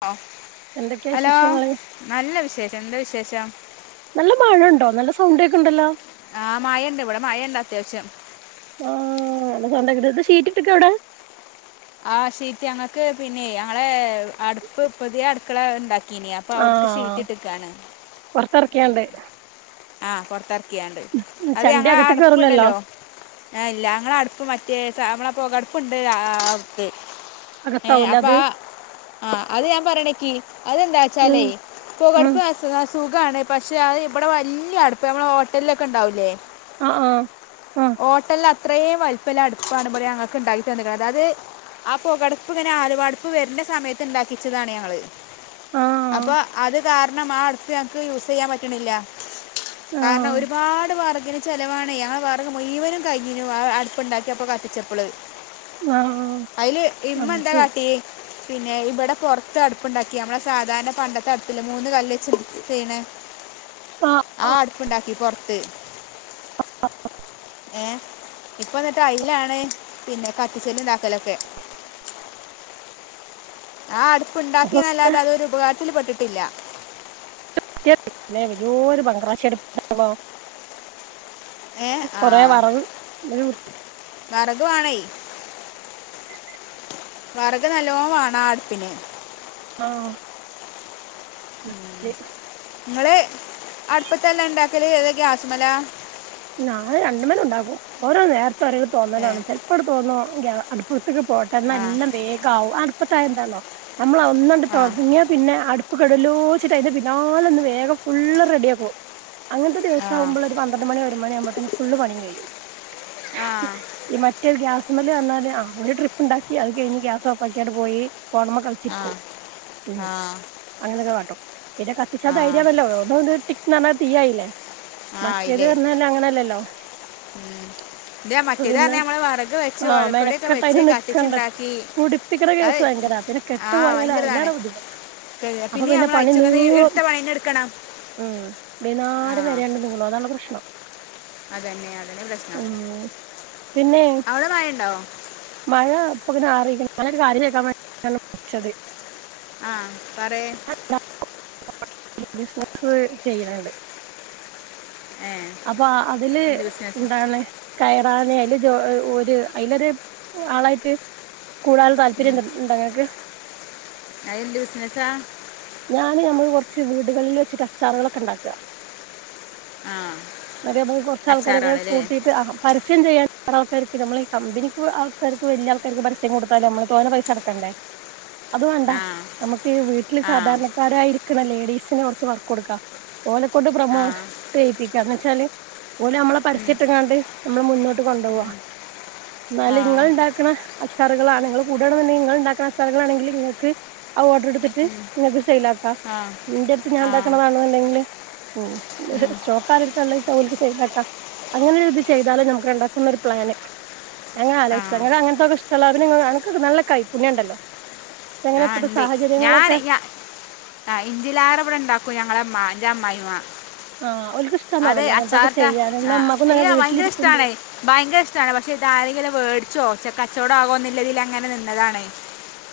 ആ എന്തൊക്കെയാ വിശേഷങ്ങള് വിശേഷം എന്താ വിശേഷം നല്ല മഴൊണ്ടോ? നല്ല സൗണ്ട് കേക്കൊണ്ടല്ലോ ആ മയൊണ്ട് ഇവിടെ മയൊണ്ട് അത്യാവശം ആ നല്ല സൗണ്ടാക്കി ഇത് ഷീറ്റിട്ടേക്കാവിടെ ആ ഷീറ്റ് ഞങ്ങക്ക് പിന്നെ ഞങ്ങളെ അടുപ്പ് പുതിയ അടുക്കള ഇണ്ടാക്കി ഇണ്ടാക്കിനി അവിടുക്ക് ആഹ് ഷിറ്റിട്ടുക്കായാണ് പൊറത്തെറക്കിയാണ്ട് ആ പൊറത്തേറ അത് ചണ്ടി ഞങ്ങടെ അകത്ത് കേറൂലല്ലോ അടുപ്പുണ്ടല്ലോ ഇല്ല ങ്ങടെ അടുപ്പ് മറ്റേ സ പൊകടുപ്പ് ഉണ്ട് അവടിക്ക് അകത്താവുലെ അത് ആ അത് ഞാൻ പറയണേക്കി ഉം അതെന്താച്ചാലേ ഉം പൊകടുപ്പ് [unintelligible] സുഖാണ്. പക്ഷെ അത് ഇവിടെ വലിയ അടുപ്പാ നമ്മള ഹോട്ടലിലൊക്കെ ഒണ്ടാവൂലേ ആ ആ ഹോട്ടല്ലത്ര അത്രയും വലിപ്പുള്ള അടുപ്പാണ് ഇവിടെ ങ്ങൾക്ക് ഇൻണ്ടാക്കി തന്നേക്കണത് അത് ആ പൊകേ ടടുപ്പ് ഇങ്ങനെ ആലുവടുപ്പ് വരുന്നേ സമയത്ത് ഉണ്ടാക്കിച്ചതാണ് ഞങ്ങള് അപ്പൊ ആഹ് അത് കാരണം ആ അടുപ്പ് ഞങ്ങക്ക് യൂസ് ചെയ്യാൻ പറ്റണില്ല ആഹ് കാരണം ഒരുപാട് വാർഗിന് ചെലവാണേ ഞങ്ങടെ മുയുവനും കൈഞീനു അടുപ്പുണ്ടാക്കിയപ്പോ കത്തിച്ചപ്പള് ആഹ് ആഹ് അതില് ഇമ്മ അത് എന്താ ശരി കാട്ടിയേ പിന്നെ ഇവിടെ പൊറത്ത് അടുപ്പുണ്ടാക്കി നമ്മടെ സാധാരണ പണ്ടത്തെ അടുപ്പില്ലേ മൂന്ന് കല്ല് വെച്ച് ചെയ്യണേ [inaudible] ആ അടുപ്പുണ്ടാക്കി പൊറത്ത് ആ ആ ഏ ഇപ്പൊ അന്നിട്ട് അയിലാണ് പിന്നെ കത്തിച്ചലും ഇതാക്കലൊക്കെ [unintelligible] ആ അപ്പൊ അടുപ്പുണ്ടാക്കിയന്നല്ലാതെ അതൊരു ഉപകാരത്തില് പെട്ടിട്ടില്ല [inaudible] വലിയോരു [unintelligible] ഏ ആ കൊറേ വെറവ് വെറകു വേണേ വെറകു നല്ലോണം വേണം ആ അടുപ്പിന് ആ [unintelligible] നിങ്ങള് അടുപ്പത്തെല്ലാം ഇണ്ടാക്കല് ഏതാ ഗ്യാസ്മേല ഞാന് രണ്ടുമേലേ ഒണ്ടാക്കും. ഓരോ നേരത്ത് ഒരോ ഏ തോന്നലാണ് ചിലപ്പോവിടെ തോന്നോ അടുപ്പ് കത്തിക്ക പൊറത്തൊക്കെ പോട്ടെ എന്നാ ആ എല്ലാം വേഗാവും അടുപ്പത്തായ എന്താന്നോ നമ്മള ഒന്നണ്ടട് ആ തൊടങ്ങിയ പിന്നെ അടു ഇപ്പ [unintelligible] അയിന്റെ പിന്നാലെ നിന്ന് വേഗം ഫുള്ള് റെഡി ആക്കും അങ്ങനത്തെ ആ ആ ദിവസാവുമ്പോള് ഒരു പന്ത്ര മണിവരെ ഒമ്പതരാ അമ്പഴതേക്ക് ഫുള്ള് പണിയും കഴിയും. ഈ മറ്റൊരു ഗ്യാ അസമല് വന്നാല് ആ ഒരു ട്രിപ്പ് ഉണ്ടാക്കി അത് കഴിഞ്ഞ് ഗ്യാസ് ഓഫാക്കിയിട്ട് പോയി ഫോണുമ്മേ ആ കളിച്ചിരിക്കും ഉം ആ അങ്ങനെയൊക്കെ കാട്ടും പിന്നെ കത്തിച്ചാ ആ ധൈര്യണല്ലോ ഒന്നൊന്ന് [unintelligible] തീയായില്ലേ ആയില്ലേ അങ്ങനല്ലല്ലോ ഉം ഇതാ മറ്റേതഞ്ഞ നമ്മള് വറക് വെച്ച് ആ ഓലക്കോടിൊക്കെ മെനക്കെട്ട് വെച്ച് അതിന് നിക്കണ്ട കത്തിച്ച്ുണ്ടാക്കി പുടിപ്പിക്കണ അത കേസ് ഭയങ്കരാ പിന്നെ കെട്ടു പോോയാലാ ഇല്ലാോ ബുദ്ധിമട്ട അപ്പൊ പിന്നെ നമ്മൾ പണി അയച്ചൊക്കെ നൂള എടുത്ത പണീനെ എടുക്കണം ഉം ആ അന്നേം വരേണ്ട് നിങ്ങളള അതാണ് പ്രശ്നം അതന്നെ അതന്നെ പ്രശ്നം ഉം പിന്നെ അവവിടെ വയണ്ടോ ൊ അറിയി ഞാനൊരു കാര്യംക്കാൻളിച്ചത് ആഹ പറയ ബിസിന ചെയ്യണണ്ട് ഏ അപ്പൊ അതില് എന്ത് ബിസിനസ് എന്താണ് കയറാനല് അതിലൊരു ആളായിട്ട് കൂടാതും താല്പര്യംണ്ടങ്ങക്ക് അ എന് വിസിനച്ചാ ഞാന് നമ്മക്ക് കുറച്ച് വീടുകളിൽ വെച്ചിട്ട് അച്ചാറുകളൊക്കെ ഉണ്ടാക്കുക ആ അക്കെ കുറച്ച ആൾക്കാരൊക്കെ അച്ചാറുകളല്ലേ കൂട്ടിട്ട് പരസ്യം ചെയ്യാൻ ആൾക്കാർ നമ്മൾ ഈ കമ്പനിക്ക് ആൾക്കാർക്ക് വലിയ ആൾക്കാർക്ക് പരസ്യം കൊടുത്താാല നമ്മള് തോനെ പൈസ അ നടക്കണ്ടേ അത് വേണ്ട ആ നമുക്ക് വീട്ടില് ആ സാധാരണക്കാരായിരിക്കണ ലേഡീസിന് കുറച്ച് വർക്ക് കൊടുക്കാം ഓലെക്കൊണ്ട് ആ പ്രമോട്ട് പ്പിക്ക വെച്ചാല് ഓലെ നമ്മളെ ഉം, പരസ്യട്ടുംങ്ങാണ്ട് നമ്മള് മുന്നോട്ട് കൊണ്ടു പോോവാ എന്നാല ആ ഇങ്ങ ഇണ്ടാക്കണ അച്ചാറുകളാണ നിങ്കൾ കൂടാതെ തന്നെ നിങ്ങൾ ഉണ്ടാക്കുന്ന അച്ചാുകൾാണെങ്കിൽ നിങ്ങക്ക് ആ ഓർഡർ എടുത്തിട്ട് ഉം, നിങ്ങക്ക് സെൽ ആാക്കാ ആ ആ നിന്റെ അടുത്ത് ഞാൻ ഉണ്ടാക്കണതാണെന്നണ്ടെങ്കില് ഉ ഉം, ഷോക്കാർ എടുത്തല്ലോ ചച്ചലക്ക് സതാക്കാ അങ്ങനെ ഇത് ചെയ്താലും നമുക്ക് ഉണ്ടാക്കുന്ന ഒരു പ്ലാന് അങ്ങനെ ആ ആലോചിച്ച അങ്ങന അങ്ങനത്തെൊക്കെ ഇഷ്ടല്ല അവന്നക്ക് നല്ല കൈ പുണ്യംണ്ടല്ലോങ്ങനെ കണ്ടേ ഞാൻ ഞ ആ ഇഞ്ചിലാറെ ഇവിടെ ഉണ്ടാക്കൂ ഞങ്ങള എന്റെ അ്മായിമാ ആഹ് അതെ ഓൽക്കിഷ്ടാന്നാവല്ലേ അങ്ങനത്തൊക്കെ അച്ചാർട്ട ചെയ്യാന് ഇന്നാ ഇമ്മാക്കും തന്നെ ഭയങ്കര ഇഷ്ടണ വീട്ടിലിരിക്കുമ്പളേ ഭയങ്കര ഇഷ്ടണ പക്ഷെ ഇ ആരെങ്കിലും വേടി ച്ചോ ചച്ചെ കച്ചവടം ആകോന്നില്ല ഇതിൽ അങ്ങനെ നിന്നതാണേ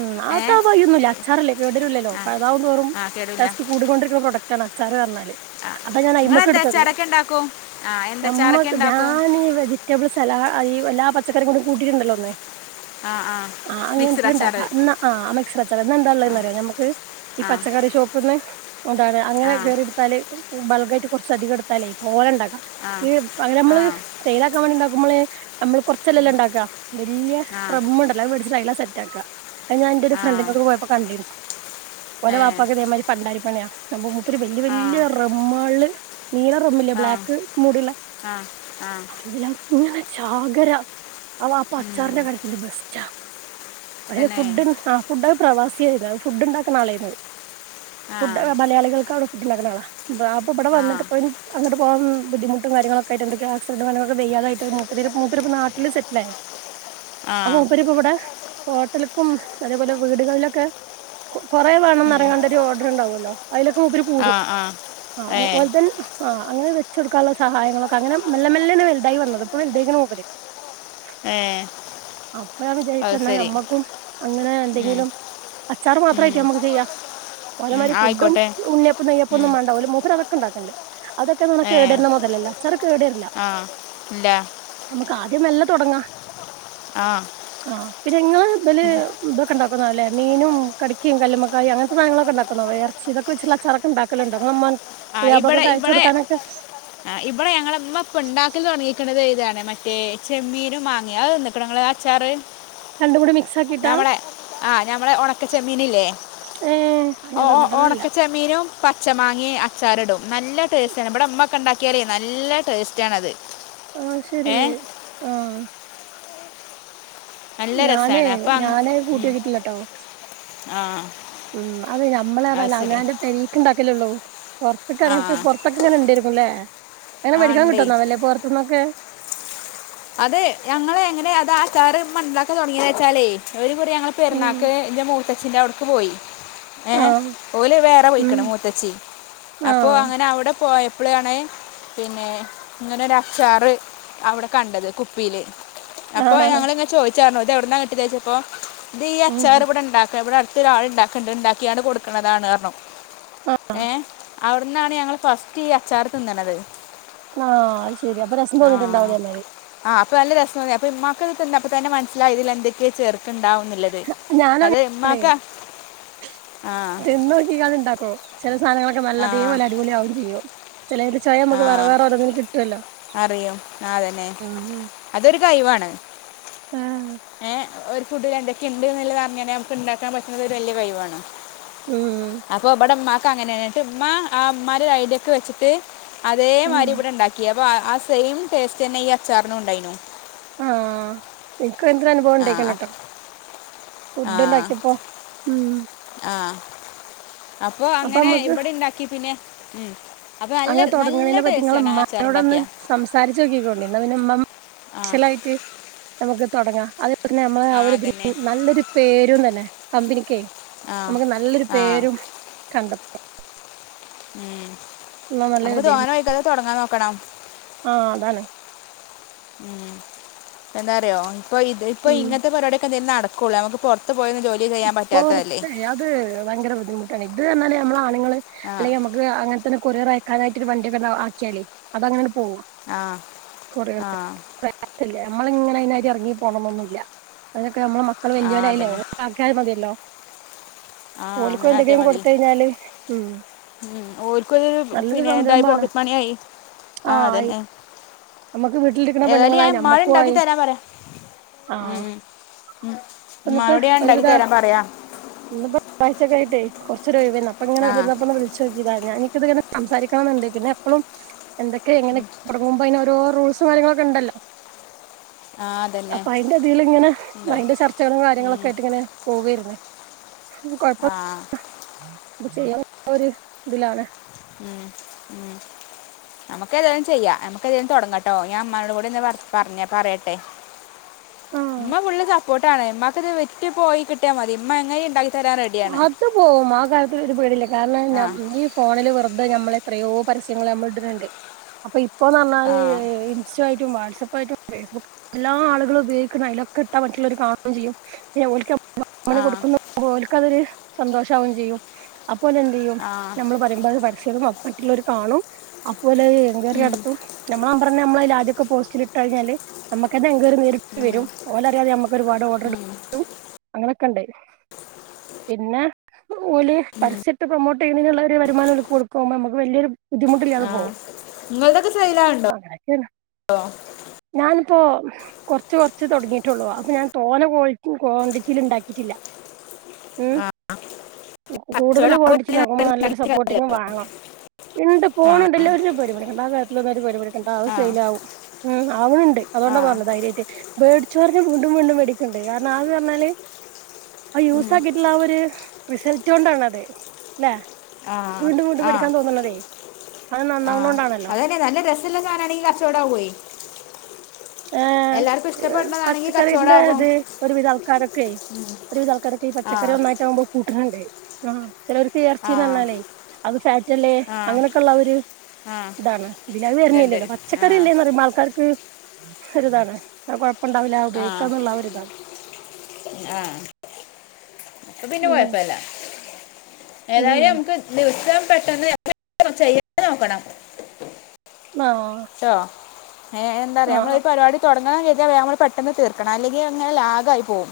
ഉം് ആട്ട ആ പയൊന്ന ഇല്ല അച്ചാറല്ലേ കേടരൂല്ലല്ലോ ആ അപ്പഴതാവും തോറും ആ കേടില്ല സ്റ്റ് കൂടൊണ്ടിരിക്കുന്ന പ്രക് അച്ചാാര് പറഞ്ഞാല് ആ അതാ ഞാൻ നിങ്ങൾ അ്മക്ക് എന്താ എടുത്തത് അച്ചാറൊക്കെ ഉണ്ടാക്കും ആ എന്താ അച്ചാറൊക്കെ നമ്മക്ക് ഉണ്ടാക്കും ഞാൻീഈ വെജിറ്റബിൾ സലാഡ് ഈ എല്ലാ പച്ചക്കറും കൂടി കൂട്ടിട്ടുണ്ടല്ലോ ഒന്നേ ആഹ ആഹ് മിക്സ്രശ എന്നാ ആ മിക്സർ അച്ചട എന്നാ എന്താ ഉള്ളന്ന് അറിയോ നമുക്ക് ഈ ആ പച്ചക്കറി ഷോപ്പ് നിന്ന് അാണ് അങ്ങനെ ആ കയറി എടുത്താല് ബൾഗ്ായിട്ട് കുറച്ച്ധികം എടുത്താലേ തോലണ്ടാക്കും ആ ഈ അങ്ങനെ നമ്മള് ആ ചെയ്താക്കാൻ വേണ്ടി ഉണ്ടാക്കും്പമ്മള് നമ്മൾ കുറച്ചെല്ലാംല്ലാംണ്ടാക്കുക വലിയ ആ പ്രബ്ലം ഉണ്ടല്ലോ മേടിച്ചിട്ട് അല്ലാം സെറ്റ് ആാക്കാ ഞാൻ എന്റെ ഒരു ആ ഫ്രണ്ടിനൊക്കെ പോയപ്പോ കണ്ടിരുന്നു പോലെ ഏ വാപ്പാക്കക്കതേമാതിരി ഫണ്ടായിപ്പണയാ ഒ വല്യ ആ വല്യ റമ്മാള് നീല റൊമില്ലേ ആ ബ്ലാക്ക് മൂടുള്ളന ആ ആ ചാകര അവ ആ ഉം. പച്ചാറിന്റെ കടത്തി ബസറ്റ തന്നെ ഫുഡ് ആ ഫുഡ ആ പ്രവാസിിയ ആയിരുന്നു ഫുഡ് ഉണ്ടാക്കുന്ന ആള്യുന്നത് ആ ഫുഡ്് മലയാികൾക്ക് അവിടെ ഫുഡ് ഉണ്ടാക്കണ അപ്പൊ ഇവിടെ ആ വന്നിട്ട പോയി അങ്ങോട്ട് പോവാൻ ബുദ്ധിമുട്ടും കാര്യങ്ങളൊക്കെയിട്ട് ആക്സിഡന്റ് [unintelligible] വയ്യാതായിട്ട് മൂപ്പരിപ്പ്‌ മൂപ്പരിപ്പ നാട്ടിൽ സെറ്റിലായ അപ്പ ആ മൂപ്പരിപ്പിവിടെ ഹോ ട്ടൽക്കും അതേപോലെ വീടുകളിലൊക്കെ കൊറെ വേണംന്ന് ഉം. പറഞ്ഞോണ്ട് ഒരു ഓർഡർ ഉണ്ടാവുവല്ലോ അതിലൊക്കെ മൂപ്പര് ആ കൂടും ആ ആ മൂ ഏ [unintelligible] ആ അങ്ങനെ വെച്ച്കൊടുക്കാനുള്ള സഹായങ്ങളൊക്കെ അങ്ങനെ മെല്ലെ മെല്ലെയാണ് വലുതായി വന്നത് ഇപ്പൊ വൽതായിക്കണ് മൂപ്പര് ഏ അപ്പ ഞാൻ അത് വിജാരിക്കണ് എന്ന ശരി ഞമ്മ അങ്ങനെ ഉം, എന്തെങ്കിലും അച്ചാർ ഉം, മാത്രമായിട്ട് നമുക്ക് ചെയ്യാം ഉം, പോലമാതിരി ഫുഡും ആയിക്കോട്ടെ ഉണ്ണിയപ്പോം ഉം, നെയ്യപ്പൊന്നും വേണ്ട ഓല് മൂപ്പര് അതൊക്കിണ്ടാ ക്കെണ്ട് അതൊക്കെന്ന് പറഞ്ഞ ഏ കേടുവരുന്ന മുതലല്ല അച്ചാറ് കേട് വരില്ല ആ ഇല്ല നമക്ക് ആദ്യനല്ല തൊടങ്ങാ ആ ആ പിന്നെങ്ങള് ഇതില് ഇതൊക്ക ഇണ്ടാക്കൊന്നോ അല്ലേ മീനും കടിക്കേം കല്ലുമ്മക്കായേം അങ്ങനത്തെ സാധങ്ങളൊക്കെ ഇണ്ടാക്കുന്നോ വേറച്ചി ഇതൊക്കെ വെച്ചുള്ള അച്ചാറൊക്ക എണ്ടാക്കലിണ്ടോ ഇങ്ങളമ്മ ആ ഇവിടെ ഇവിടെ ആ ഇവിടെ ഞങ്ങളമ്മ ഇപ്പിണ്ടാക്കല് തൊടങ്ങേക്കണത് ന്നെ മറ്റേ ചെമ്മീനും മാങ്ങേ അത് തിന്നേക്കണ ഇങ്ങള് അച്ചാറ് രണ്ടും കൂടി മിക്സ് ആക്കിട്ടാ ഞമ്മളെ ആ ഞമ്മളെ ഒണക്ക ചെമ്മീനില്ലേ ഏഹ് അത് ഓ ഞാൻ ഓ തിന്നിട്ടൊന്നുല്ല ഉണക്ക ചെമ്മീനും പച്ച മാങ്ങേ അച്ചാറിടും നല്ല ടേസ്റ്റണ് ഇവിടെ ഉമ്മാക്കെ ഉണ്ടാക്കിയാലേ നല്ല ടേസ്റ്റാണത് ആഹ് ശരി ഏ ആഹ് നല്ല ഞാനേ രസാണ് അപ്പൊ അങ്ങ് ഞാന് ഇം കൂട്ടിയോക്കിട്ടില്ലട്ടോ ആ ഉം അതെ അത് ഞമ്മളതല്ല ശരി അങ്ങാന്റ് പെരീക്കിണ്ടാക്കലൊള്ളൂ പുറത്തൊക്കെ ആ അങ്ങനത്തെ പുറത്തൊക്കെ ഇങ്ങനെ ഇണ്ടേരിക്കുംല്ലേ അങ്ങനെ ആ മേടിക്കാൻ കിട്ടോ ഉണ്ടേ തോന്നണല്ലേ പൊറത്തീന്നൊക്കെ അത് ഞങ്ങള് എങ്ങനെ അത് ആ അച്ചാറ് മൺലാക്കതൊടങ്ങിയ വെച്ചാലേ ഒരു മുറി ഞങ്ങള് ഉം പെര്ന്നാക്ക് എന്റെ മൂത്തച്ഛന്റെ അവിടെക്ക് പോയി ഏ ആഹ് ഓല് വേറെ ഉം പോയിക്കണ് മൂത്തച്ചി അപ്പൊ ആഹ് അങ്ങനെ അവിടെ പോയ പ്പ്ളെയാണേ പിന്നെ ഇങ്ങനെ ഒരു അച്ചാറ് അവിടെ കണ്ടത് കുപ്പീല് അപ്പൊ ആഹ് ഞങ്ങളിങ്ങേ ചോദിച്ചാരുന്നു ഇത് എവിടന്ന കിട്ടി ചോയ്ച്ചപ്പോ ഇത് ഈ ഉം അച്ചാർ ഇവിടെണ്ടാക്കാ ഇവിടടു ത്ത് ഒരാളിണ്ടാക്കണ്ട് ഇണ്ടാക്കിയാണ് കൊടുക്കണതാണന്ന് പറഞ്ഞു ഏ അവിടന്നാണ് ഞങ്ങള് ഫസ്റ്റ് ഈ അച്ചാർ തിന്നണത് ആഹ് അത് ശരി അപ്പൊ രസം തോന്നിട്ടുണ്ടാവല്ലേ ആഹ് അപ്പ നല്ല രസോന്നി അപ്പ ഉമ്മാക്കത് തിന്നപ്പ തന്നെ മനസ്സിലായി ഇതിൽ എന്തൊക്കെയോ ചേർക്കിണ്ടാവും ന്നില്ലത് ഞാന അത് ഉമ്മാക്കാ ആ തിന്ന് നോക്കിക്കാണ്ട് ഉണ്ടാക്കും ചില സാധനങ്ങളൊക്ക നല്ല ആ അതേപോലെ അടിപൊളിയാവും അവര് ചെയ്യും ചെലേന്റെ ചായ ആ ഞമ്മക്ക് വേറെ വേറെ ഓരോന്നിലും കിട്ടുവല്ലോ അറിയും ആതന്നെ അതൊരു കയിവാണ് [unintelligible] ഏ ഒരു ഫുഡിലെന്തൊക്കെയിണ്ട് എന്നിള്ളത് അറിഞ്ഞാലേ നമ്മക്ക് ഇണ്ടാക്കാൻ പറ്റുന്നത് ഒരു വല്യ കയിവാണ് ഉം അപ്പൊ ഇവിടെ ഉമ്മാക്ക് അങ്ങനെണ് എന്നിട്ടുമ്മാ ആ ഉമ്മാന്റെ ഐഡിയൊക്കെ വെച്ചിട്ട് ഉം അതേമാതിരി ഇവിടെ ഇണ്ടാക്കി അപ്പ ആ സെയിം ടേസ്റ്റ് തന്നെ ഈ അച്ചാറിനും ഉണ്ടായിനു ആഹ് എൻക്ക് എന്ത്ര അനുഭവം ആ ഉണ്ടായിക്കണുട്ടോ ആ ഫുഡുണ്ടാക്കിയപ്പോ ആ അപ്പൊ അങ്ങനെ ഇവിടിണ്ടാക്കി പിന്നെ ഉം അപ്പോൾ നല്ല അങ്ങനെ നല്ല തൊടങ്ങണേനെ പറ്റി ടേസ്റ്റാണ് ആ അച്ചാർ നിങ്ങളുമ്മാനോട് ഒന്ന് ഉണ്ടാക്കിയ സംസാരിച്ചോക്കിക്കോണ്ടി എന്നാ പിന്നെ മ്യു ആ ച്ചലായിറ്റ് നമുക്ക് തൊടങ്ങാം അത് അതെന്നമ്മാ ആ ഒരു [unintelligible] നല്ലൊരു പേരും തന്നെ കമ്പനിക്കേ ആ നമക്ക് നല്ലൊരു ആ പേരും കണ്ടം ഉം നമുക്ക് തോനവായിട്ടത് തൊടങ്ങാൻ നോക്കണം ആഹ് അതാണ് എന്താറിയോ ഇപ്പൊ ഇത് ഇപ്പ ഉം ഇങ്ങത്തെ പരിപാടിയൊക്കെ ദേ നടക്കൂല നമക്ക് പൊറത്ത് ഇപ്പോറത്തെ അത് ഭയങ്കര ബുദ്ധിമുട്ടാണേ ഇത് എന്നാലേ നമ്മളാണുങ്ങള് ആ അല്ലെങ്കി നമുക്ക് അങ്ങനെ തന്നെ കൊറിയർ അയക്കാനായിട്ട് ഒരു വണ്ടിയൊക്കണ്ടാ ആക്കിയാലേ അതങ്ങനങ്ങട് പോവാ ആ ആ [unintelligible] നമ്മളിങ്ങനെ അയിനാറ്റിറങ്ങി പോണന്നൊന്നു ല്ല അയിനൊക്കെ നമ്മളമക്കള് ആ വലിയവരായില്ലേ അതന്നെ ഓലൊക്കെ ആക്കിയാലും മതിയല്ലോ ആ ഓല്ക്കു അങ്ങനെ ആട്ടിയാൽ എന്തെങ്കിലും മതി കൊടുത്തഴിഞ്ഞാല് ഉം ഉം ഓൽക്കുഅത് നല്ലൊരു പിന്നെ എന്തായി സംരംഭമാണ് പോക്കറ്റ് മണിയായി ആ അതന്നെ നമുക്ക് വീട്ടിലിരിക്കുന്ന ഏതായാലും പെണ്ണുങ്ങളായി ഞാൻമ്മാനോട് നമ്മക്കും ഉണ്ടാക്കി ആയി തരാൻ പറയാ ആ ഉം ഉം ഉം ഉമ്മാനോട്ഞാൻ ഒരുവിധാ ഇന്നിപ്പോ [unintelligible] വായിച്ചൊക്കേയിട്ടേ കൊറ്ച്ചൊരൊയ് വേര്ന്നു അപ്പംങ്ങന ആ ഇര്ന്നപ്പം ഒന്ന് വിളിച്ചോക്കി ക്കിതാ ഞാനിക്ക്ത് ഇങ്ങന സംസാരിക്കണംനിണ്ട് പിന്നെ എപ്പളും എന്തൊക്കെ എങ്ങനെ തൊടങ്ങുമ്പ അയ്ന് ഓരോ റൂൾസും കാര്യങ്ങളൊക്കെ ഉണ്ടല്ലോ ആ അതന്നെ അപ്പൊ അയ്ന്റെതില്ങ്ങനെ ഉണ്ട് അതിന്റെ ചർച്ചകളും കാര്യങ്ങളും ഒക്കെ ഉം ങ്ങനെ പോവേരുന്നെ കൊഴപ്പം ആ അ ചെയ്യ ഒരു ഇതിലാണ് ഉം ഉം നമുക്ക് ഏതായാലും ചെയ്യാം നമുക്ക് ഏതായാലും തുടങ്ങട്ടോ ഞാൻ ഇമ്മാനോടും കൂടെന്ന് പറ് പറഞ്ഞ് പറയട്ടെ ആഹ് ഇമ്മ ഫുള്ള് സപ്പോർട്ട് ആണ് മ്മാക്ക്ത് വിറ്റ് പോയി കിട്ടിയാമതി ഇമ്മ എങ്ങനീണ്ടാക്കി അത് പോകും ആ കാര്യത്തില് ഒരു പേടില്ല കാരണം ആ ഞാം ഇഞ്ഞ് ഫോണില് വെറ് തെ നമ്മൾ എത്രയോ പരസ്യങ്ങൾ നമ്മൾ ഇട്ടിട്ട്ണ്ട് അപ്പൊ ഇപ്പന്ന് പറഞ്ഞാൽ ആ ഇൻസ്റ്റോ ആയ്ട്ടും വാട്സ് സപ്പായ്ട്ടും ഫെയ്സ്ബുക്ക് എല്ലാ ആളുകളും ഉപയോഗിക്ക്ന്ന അയ്ലൊക്കെ ഇട്ടാ മറ്റുള്ളവര് കാണും ചെയ്യും പിന്നെഓല്ക്ക് നമ്മ വ അങ്ങനെ ആ കൊടുക്കുന്നെ ഓല്ക്ക് അതൊരു സന്തോഷാവും ചെയ്യും അപ്പോല് എന്ത് ചെയ്യും ആ നമ്മള് പറയുമ്പോ അത് പരസ്യടും അപ്പം മറ്റുള്ളവര് കാണും അ അപ്പോല് എൻക്വയറി ഉം നടത്തും നമ്മളെ നമ്പറെന്നെ നമ്മളയ്ല് ആദ്യൊക്കെ പോസ്റ്റിലിട്ട് കഴിഞ്ഞാല് നമ്മക്കെന്നെ എൻ ക്വയറി നേരിട്ട് വരും ഓലറിയാതെ നമ്മക്ക് ഒരുപാട് ഓർഡർ ട് ട്ടും അങ്ങനെയൊക്കെണ്ട് പിന്നെ ഓല് പരസ്യട്ട് പ്രൊമോട്ട് ചെയ്യ്ണയ്ന്ള്ള ഒരു വരുമാനം ഓല്ക്ക് കൊടുക്കുമ്പോ നമുക്ക് വല്ല്യരു ബുദ്ധിമുട്ടില്ലാതെ ആ പോവും നിങ്ങളതൊക്കെ സെയിലാണ്ടോ അപ്പം അങ്ങനെക്കേണ് ഞൻ അപ്പൊ കൊറ്ച്ച് കൊറ്ച്ച് തൊട്ങ്ങീട്ടൊള്ളൂ അപ്പൊ ഞാൻ തോന്നെ കോൾറ്റി ക്വാണ്ടിറ്റീൽ ഉണ്ടാക്കീട്ടില്ല മ് കൂടുതൽ കച്ചവടം കോണ്ടിറ്റി ഇണ്ടാക്കുമ്പോ നല്ലൊരു സപ്പോർട്ടിങും വാണം ഇണ്ട് ആ പോണ് ണ്ട് ഇല്ല ഒരു പേടിം പേടിക്കണ്ട ആ കാര്ത്തിലൊന്ന ഒരു പടിം പേടിക്ക ണ്ട അഅ് സെയ്ലാവും ഉം ആവ്ണ് ണ്ട് ആ അതുകൊണ്ടാപറഞ്ഞത് ധൈര്യായ്ട്ട് വേടിച്ചോര്ന്നെ വീണ്ടും വീണ്ടും വേടിക്ക്ണ്ട് അ കാരണം ആത് പറഞ്ഞാല് ഉം ള്ള ആ ഒരു റിസൾട്ട് കൊണ്ടാണത് അല്ലേ ആഹ് ആഹ് അത് ആഹ് നന്നാവണോണ്ടാണല്ലോ അതെന്നെ നല്ല രസല്ലെ സാധനാണെങ്കിൽ കച്ചോടാവേ ഏ ഇഷ്ടപ്പെടുന്നതാണെങ്കിൽ പച്ചക്കറിൻ്റെ കച്ചവടമാകും ഇത് ഒരുവിധാൾക്കാരൊക്കെ ഒരുവിധ ആൾക്കാരൊക്കെ ഈ ആ പച്ചക്കറി നന്നായിട്ടാകുമ്പോൾ കൂട്ട്ണ് ണ്ട് ആ ചിലവർക്ക് ആ ഏർച്ചിന്ന് പറഞ്ഞാലേ അത് ഫാറ്റ്ല്ലേ ആ അങ്ങനെക്കെള്ള ആ ഒരു ആ ഇതാണ് ഇതില് അത് ഇതുണ്ട് വരുന്നല്ലല്ലോ ആ പച്ചക്കറി എല്ലേന്ന് പറുമ്പോ ആൾക്കാർക്ക് ഒരു ഇതാണ് ആ കൊയ് പ്പണ്ടാവില്ല ആ ഉപയോഗിക്കാന്ന്ള്ള ആ ഒരിതാണ് അപ്പംപിന്നെ ഉം കൊഴപ്പല്ല ഉം ഏതായാലും നമുക്ക് ദിവസം പെട്ടെന്ന് [unintelligible] [unintelligible] നോക്കണം ആഹ് ഏ എന്താറിയോ നമ്മള് ആഹ് ഒരു പരിപാടി തൊട്ങ്ങ [unintelligible] നമ്മൾ പെട്ടൊന്ന് തീർക്കണം അല്ലെങ്കിൽ അങ്ങനെ ലാഗായി പോകവും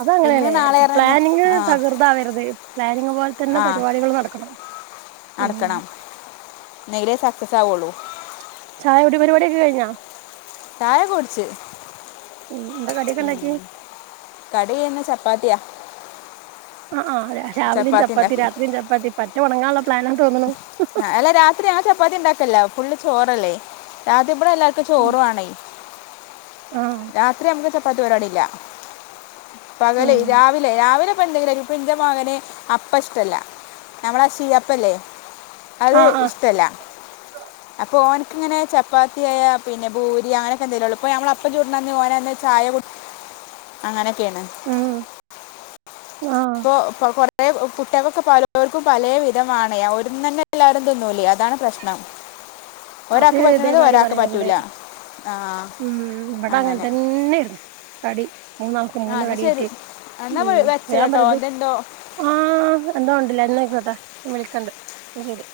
അത് അങ്ങനേണ് പ്ലാനിങ് തക്ർതാവരുത് പ്ലാനിങ് പോലെ തന്നെ ആ പരിപാടികളും നടക്കണം ഉം നടക്കണം നെങ്കിലെ സക്സസ് ആവുള്ളൂ ചായ കുടി പരിപാടിഒക്കെ കഴിഞ്ഞോ ചായക്കെ കുടിച്ചു ഉം എന്താ കടിയൊക്കെ ഉണ്ടാക്കി കടിയിന്ന് ചപ്പാത്തിയാ ആ ആ രാ രാവിലെം ചപ്പാത്തി രാത്രിയും ചപ്പാത്തി പറ്റ ഒണങ്ങാള്ളെ പ്ലാനാന്ന് തോന്ന്ണു ആ അല്ല രാത്രി ആ ചപ്പാത്തി ഉണ്ടാക്കല്ലോ ഫുള്ള് ചോറല്ലേ ഇവിടെ എല്ലാവർക്കും ചോറുണ ആഹ് രാത്രി നമു പത്ത് പരാടല്ല പകല ഉം രാവിലെ രാവിലെ ഇ എന്തെങ്കിലുംും ഇപ്പ എന്റെ മകനെ അപ്പ ഇഷ്ടല്ല നമ്മളീ അപ്പല്ലേ അത് ആഹ് ആഹ് ഇഷ്ടല്ല അപ്പൊ ഓൻ ഇങ്ങനെ ചപ്പാത്തിയ പിന്നെ ഭൂരി അങ്ങനൊക്കെ എന്തെലേ ഉള്ളൂ ഇപ്പോ ഞമ്മള അപ്പ ചൂടി അന്ന് ഓനന്ന് ചായ കുട്ടി അങ്ങനൊക്കെയാണ് ഉം ആഹ് ഇപ്പൊ കൊറ കുട്ടവക്ക് പലവര്ക്കും പല വിധമാണയാ ഒ തന്നെ എല്ലാവരും തിന്നൂലേ അതാണ് പ്രശ്നം അത് ഒരാൾക്ക് പറ്റണത് ഇതേമാരി ഒരാൾക്ക് പറയുന്നുണ്ട് പറ്റൂല ആ ഉം ഇവിട അങ്ങെ അങ്ങനെ തന്നൊയിരുന്നു കടി മൂന്നാൾക്ക് ആ മൂന്ന് എന്നാൽ ശരി കടീയിട്ട് ഉ എന്നാൽ വെച്ചല്ലോ വയാൻ കേട്ടോ പറയുന്നു അതെന്തോ ആഹ എന്താ ഉണ്ടില്ല ഇന്ന്ക്കട്ടാ വിളിക്കണ്ട് അ ശരി